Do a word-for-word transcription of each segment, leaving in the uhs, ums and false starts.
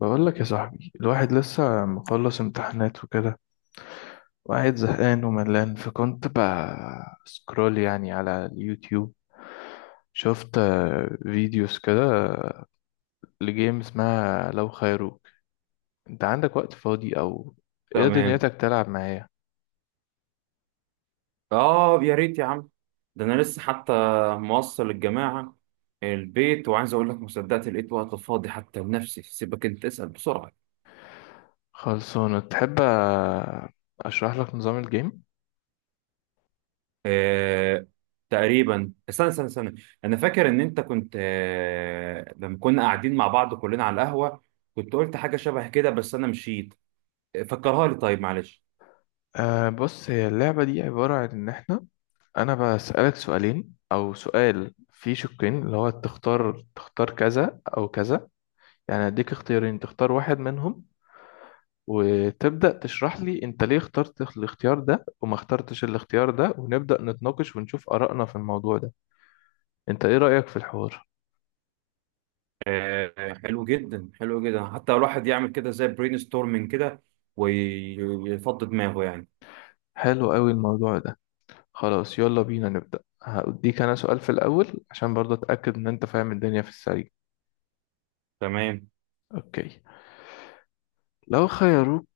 بقول لك يا صاحبي، الواحد لسه مخلص امتحانات وكده وقاعد زهقان وملان، فكنت بسكرول يعني على اليوتيوب، شفت آه، فيديوز كده لجيم اسمها لو خيروك. انت عندك وقت فاضي او ايه، تمام. دنيتك تلعب معايا؟ اه يا ريت يا عم. ده انا لسه حتى موصل الجماعه البيت، وعايز اقول لك، ما صدقت لقيت وقت فاضي حتى لنفسي. سيبك انت، اسال بسرعه. خلصانة؟ تحب آه، اشرح لك نظام الجيم؟ آه. تقريبا استنى استنى استنى، انا فاكر ان انت كنت آه لما كنا قاعدين مع بعض كلنا على القهوه، كنت قلت حاجه شبه كده بس انا مشيت. آه، فكرها لي، طيب معلش. أه بص، هي اللعبة دي عبارة عن ان احنا انا بسألك سؤالين او سؤال فيه شقين، اللي هو تختار تختار كذا او كذا. يعني هديك اختيارين، تختار واحد منهم، وتبدأ تشرح لي انت ليه اخترت الاختيار ده وما اخترتش الاختيار ده، ونبدأ نتناقش ونشوف آرائنا في الموضوع ده. انت ايه رأيك في الحوار؟ آه، حلو جدا حلو جدا، حتى الواحد يعمل كده زي برين ستورمنج كده ويفضي دماغه يعني. حلو قوي الموضوع ده. خلاص، يلا بينا نبدأ. هأديك انا سؤال في الأول عشان برضه اتأكد ان انت فاهم الدنيا في السريع. تمام. اوكي. لو خيروك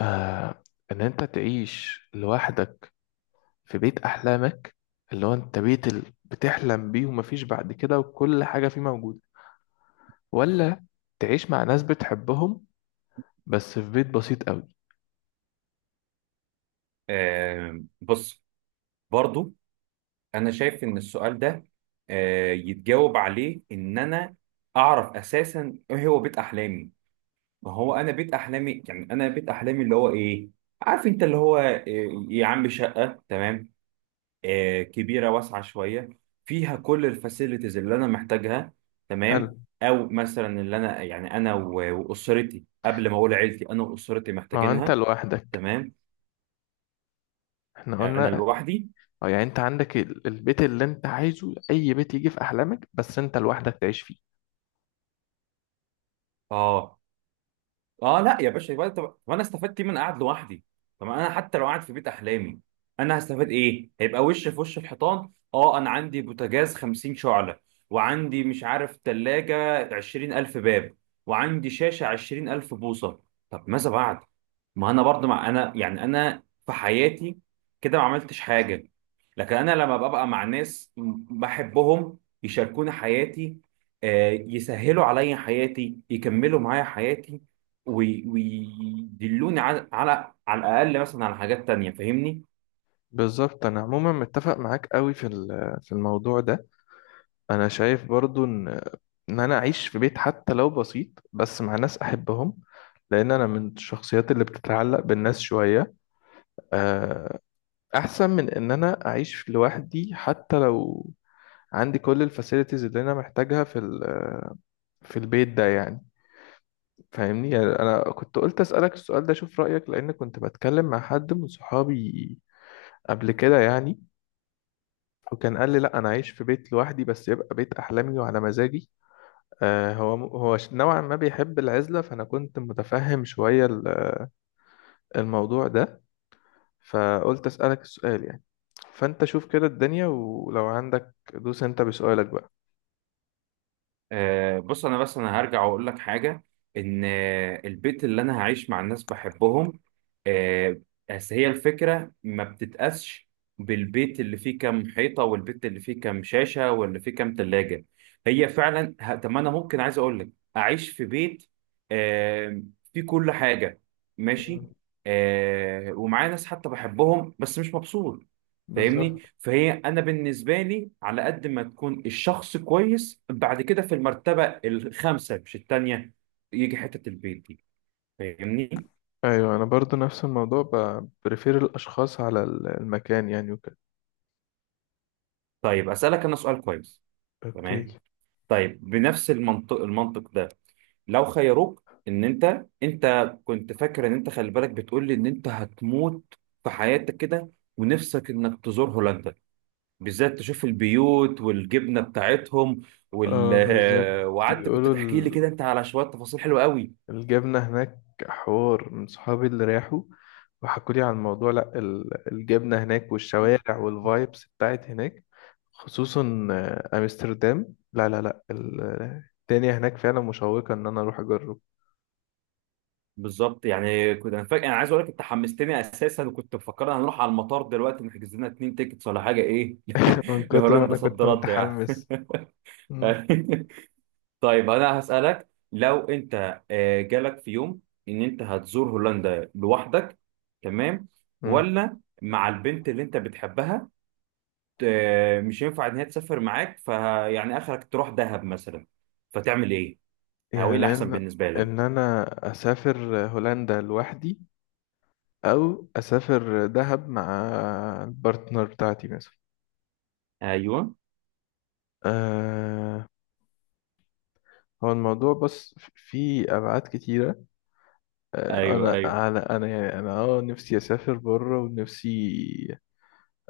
آه ان انت تعيش لوحدك في بيت احلامك، اللي هو انت بيت ال- بتحلم بيه ومفيش بعد كده وكل حاجة فيه موجودة، ولا تعيش مع ناس بتحبهم بس في بيت بسيط قوي؟ آه بص، برضو انا شايف ان السؤال ده آه يتجاوب عليه ان انا اعرف اساسا ايه هو بيت احلامي. ما هو انا بيت احلامي، يعني انا بيت احلامي اللي هو ايه؟ عارف انت اللي هو آه يا عم، شقة، تمام، آه كبيرة واسعة شوية، فيها كل الفاسيلتيز اللي انا محتاجها، حلو. تمام. او مثلا اللي انا يعني انا و- واسرتي، قبل ما اقول عيلتي، انا واسرتي ما هو انت محتاجينها. لوحدك، تمام. احنا يعني انا قلنا. لوحدي. اه، يعني انت عندك ال- البيت اللي انت عايزه، اي بيت يجي في احلامك، بس انت لوحدك تعيش فيه. اه. اه لا يا باشا، يبقى طب طب انا استفدت ايه من قاعد لوحدي؟ طب انا حتى لو قاعد في بيت احلامي، انا هستفاد ايه؟ هيبقى وش في وش الحيطان. اه، انا عندي بوتاجاز خمسين شعلة، وعندي مش عارف تلاجة عشرين ألف باب، وعندي شاشة عشرين ألف بوصة. طب ماذا بعد؟ ما انا برضه، مع انا يعني انا في حياتي كده ما عملتش حاجة. لكن انا لما ببقى مع ناس م- بحبهم، يشاركوني حياتي، آه، يسهلوا عليا حياتي، يكملوا معايا حياتي، وي- ويدلوني على على على الاقل مثلا على حاجات تانية. فاهمني. بالظبط، انا عموما متفق معاك قوي في ال- في الموضوع ده. انا شايف برضو ان ان انا اعيش في بيت حتى لو بسيط بس مع ناس احبهم، لان انا من الشخصيات اللي بتتعلق بالناس شوية، آه، احسن من ان انا اعيش لوحدي حتى لو عندي كل الفاسيلتيز اللي انا محتاجها في ال- في البيت ده يعني. فاهمني؟ يعني انا كنت قلت اسالك السؤال ده اشوف رايك، لان كنت بتكلم مع حد من صحابي قبل كده يعني، وكان قال لي لا، انا عايش في بيت لوحدي بس يبقى بيت احلامي وعلى مزاجي. آه هو هو نوعا ما بيحب العزله، فانا كنت متفهم شويه ال- الموضوع ده، فقلت اسالك السؤال يعني. فانت شوف كده الدنيا، ولو عندك دوس انت بسؤالك بقى. آه بص، انا بس انا هرجع واقول لك حاجه، ان آه، البيت اللي انا هعيش مع الناس بحبهم، آه، بس هي الفكره ما بتتقاسش بالبيت اللي فيه كام حيطه، والبيت اللي فيه كام شاشه، واللي فيه كام تلاجه. هي فعلا ه- طب ما انا ممكن عايز اقول لك اعيش في بيت آه فيه كل حاجه، مم. ماشي، آه ومعايا ناس حتى بحبهم، بس مش مبسوط. فاهمني. بالظبط. فهي انا بالنسبه لي، على قد ما تكون الشخص كويس، بعد كده في المرتبه الخامسه مش الثانيه يجي حته البيت دي. فاهمني. ايوه، انا برضو نفس الموضوع، ب- بريفير الاشخاص على ال- المكان يعني وكده. طيب اسالك انا سؤال كويس. اوكي. تمام. طيب بنفس المنطق المنطق ده، لو خيروك ان انت، انت كنت فاكر ان انت، خلي بالك بتقول لي ان انت هتموت في حياتك كده، ونفسك انك تزور هولندا بالذات، تشوف البيوت والجبنه بتاعتهم، وال... اه، بالظبط. وقعدت كنت بيقولوا تحكي لي ال- كده انت على شويه تفاصيل حلوه قوي. الجبنه هناك. حوار من صحابي اللي راحوا وحكوا لي عن الموضوع. لا، ال- الجبنه هناك والشوارع والفايبس بتاعت هناك، خصوصا آه، امستردام. لا لا لا، ال- الدنيا هناك فعلا مشوقه ان انا اروح اجرب. بالظبط، يعني كنت انا فاكر، انا عايز اقول لك انت حمستني اساسا، وكنت مفكر هنروح على المطار دلوقتي نحجز لنا اتنين تيكتس ولا حاجه، ايه؟ من كتر ما لهولندا، انا صد كنت رد يعني. متحمس. طيب انا هسالك، لو انت آه، جالك في يوم ان انت هتزور هولندا لوحدك، تمام، مم. ولا مع البنت اللي انت بتحبها، آه، مش ينفع ان هي تسافر معاك، فيعني اخرك تروح دهب مثلا، فتعمل ايه؟ او ايه يعني الاحسن ان بالنسبه لك؟ ان انا اسافر هولندا لوحدي، او اسافر دهب مع البارتنر بتاعتي مثلا. ايوه. أه هو الموضوع بس في ابعاد كتيره. أه ايوه. انا ايوه، على انا يعني انا اه نفسي اسافر بره ونفسي.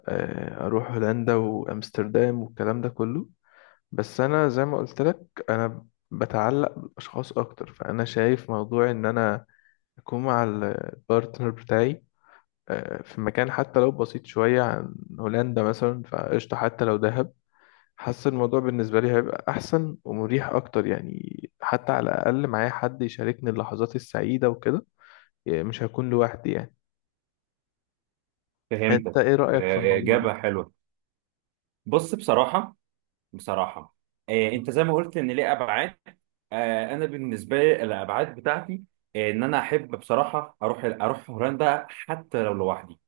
أه اروح هولندا وامستردام والكلام ده كله. بس انا زي ما قلت لك، انا بتعلق بالاشخاص اكتر، فانا شايف موضوع ان انا اكون مع البارتنر بتاعي، آه، في مكان حتى لو بسيط شوية عن هولندا مثلا، فقشطة حتى لو دهب. حاسس الموضوع بالنسبة لي هيبقى أحسن ومريح أكتر يعني، حتى على الأقل معايا حد يشاركني اللحظات السعيدة وكده، يعني مش هكون لوحدي يعني. أنت فهمتك. إيه رأيك في آه، الموضوع ده؟ اجابه حلوه. بص، بصراحه، بصراحه، آه، انت زي ما قلت ان ليه ابعاد، آه، انا بالنسبه لي الابعاد بتاعتي، آه، ان انا احب بصراحه اروح اروح هولندا حتى لو لوحدي،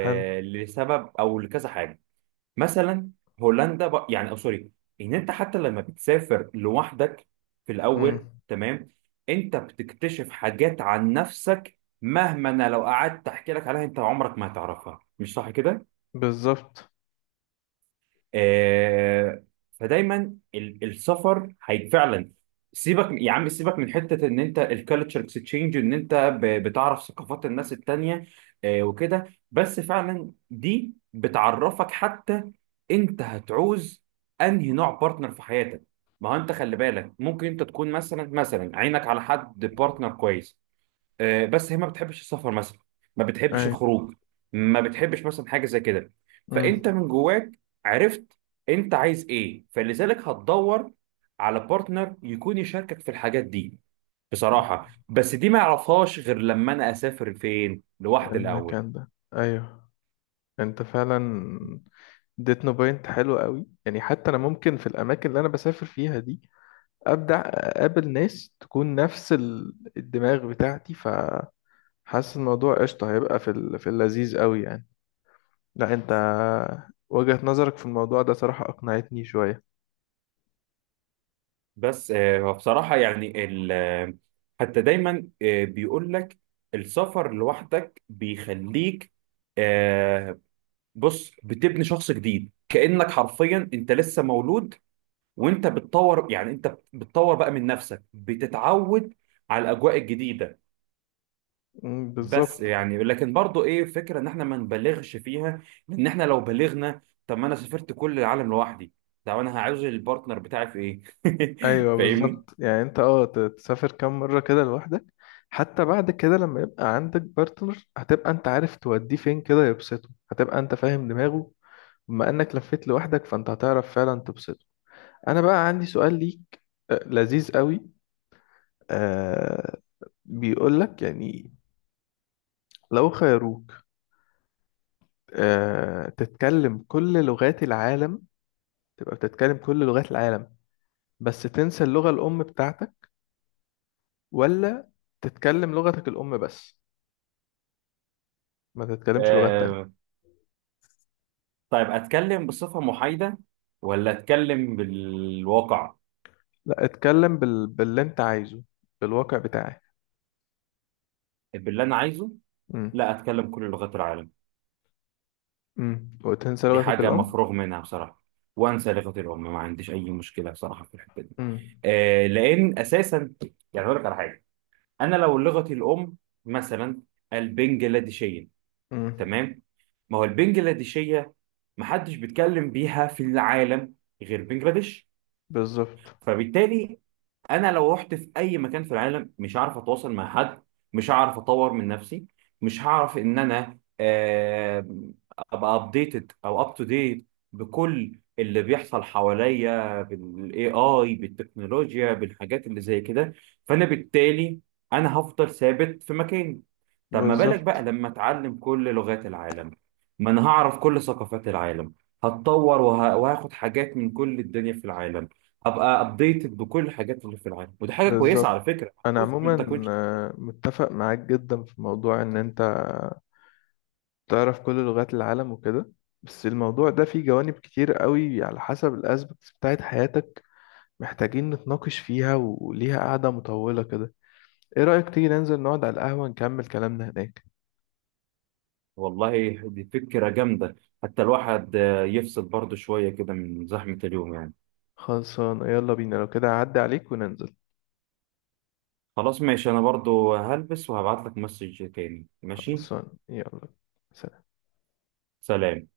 حلو. لسبب او لكذا حاجه. مثلا هولندا ب... يعني او سوري، ان انت حتى لما بتسافر لوحدك في الاول، امم. تمام، انت بتكتشف حاجات عن نفسك، مهما انا لو قعدت احكي لك عليها انت عمرك ما هتعرفها. مش صح كده؟ بالظبط. آه، فدايما ال- السفر هي فعلا، سيبك يا عم سيبك من حته ان انت الكالتشر اكسشينج ان انت ب- بتعرف ثقافات الناس التانيه، آه، وكده. بس فعلا دي بتعرفك حتى انت هتعوز انهي نوع بارتنر في حياتك. ما هو انت خلي بالك ممكن انت تكون مثلا مثلا عينك على حد بارتنر كويس، آه، بس هي ما بتحبش السفر مثلا، ما بتحبش أيوه. الخروج، ما بتحبش مثلا حاجه زي كده. فانت امم. من جواك عرفت انت عايز ايه، فلذلك هتدور على بارتنر يكون يشاركك في الحاجات دي. بصراحه بس دي ما اعرفهاش غير لما انا اسافر فين لوحدي الاول. المكان ده. أيوه. أنت فعلا اديتنا بوينت حلو قوي يعني، حتى أنا ممكن في الأماكن اللي أنا بسافر فيها دي ابدع، اقابل ناس تكون نفس ال- الدماغ بتاعتي، فحاسس الموضوع قشطه هيبقى في ال- في اللذيذ قوي يعني. لا انت، وجهة نظرك في الموضوع ده صراحه اقنعتني شويه. بس آه، بصراحه يعني ال- آه، حتى دايما آه، بيقول لك السفر لوحدك بيخليك، آه، بص بتبني شخص جديد، كأنك حرفيا انت لسه مولود، وانت بتطور، يعني انت بتطور بقى من نفسك، بتتعود على الاجواء الجديده. أمم، بس بالظبط. يعني لكن برضو ايه فكره ان احنا ما نبالغش فيها، لان احنا لو بالغنا، طب ما انا سافرت كل العالم لوحدي، طب انا هعوز البارتنر بتاعي في ايه؟ ايوه فاهمني. بالظبط، يعني انت اه ت- تسافر كام مره كده لوحدك. حتى بعد كده لما يبقى عندك بارتنر هتبقى انت عارف توديه فين كده يبسطه، هتبقى انت فاهم دماغه بما انك لفيت لوحدك، فانت هتعرف فعلا تبسطه. انا بقى عندي سؤال ليك آه، لذيذ قوي. بيقولك يعني، لو خيروك آه تتكلم كل لغات العالم، تبقى بتتكلم كل لغات العالم بس تنسى اللغة الأم بتاعتك؟ ولا تتكلم لغتك الأم بس ما تتكلمش لغات تانية؟ آه. طيب اتكلم بصفه محايده ولا اتكلم بالواقع؟ لا، اتكلم بال... باللي انت عايزه، بالواقع بتاعك. باللي انا عايزه، امم. لا اتكلم كل لغات العالم. امم. وتنسى دي لغتك حاجة الأم. مفروغ منها بصراحة، وأنسى لغة الأم، ما عنديش أي مشكلة بصراحة في الحتة دي. امم. آه لأن أساسا، يعني أقول لك على حاجة، أنا لو لغتي الأم مثلا البنجلاديشية، امم. تمام، ما هو البنجلاديشية محدش بيتكلم بيها في العالم غير بنجلاديش. بالظبط. فبالتالي انا لو رحت في اي مكان في العالم مش هعرف اتواصل مع حد، مش هعرف اطور من نفسي، مش هعرف ان انا آه، ابقى ابديتد او اب تو ديت بكل اللي بيحصل حواليا، بالاي اي، بالتكنولوجيا، بالحاجات اللي زي كده. فانا بالتالي انا هفضل ثابت في مكاني. طب ما بالك بقى بالظبط. لما اتعلم كل لغات العالم؟ ما انا هعرف كل ثقافات العالم، هتطور وه- وهاخد حاجات من كل الدنيا في العالم، ابقى ابديتد بكل الحاجات اللي في العالم. ودي حاجه كويسه على بالظبط. فكره. أنا جزء من تكوين عموما شخصية. آه، متفق معاك جدا في موضوع إن أنت تعرف كل لغات العالم وكده، بس الموضوع ده فيه جوانب كتير قوي على حسب الاسبكتس بتاعت حياتك، محتاجين نتناقش فيها وليها قعدة مطولة كده. ايه رأيك تيجي ننزل نقعد على القهوة نكمل كلامنا هناك؟ والله دي فكره جامده، حتى الواحد آه، يفصل برضه شويه كده من زحمه اليوم يعني. خلصان. يلا بينا لو كده، اعدي عليك وننزل. خلاص ماشي، انا برضه هلبس وهبعت لك مسج تاني، ماشي. خلصان يلا. سلام.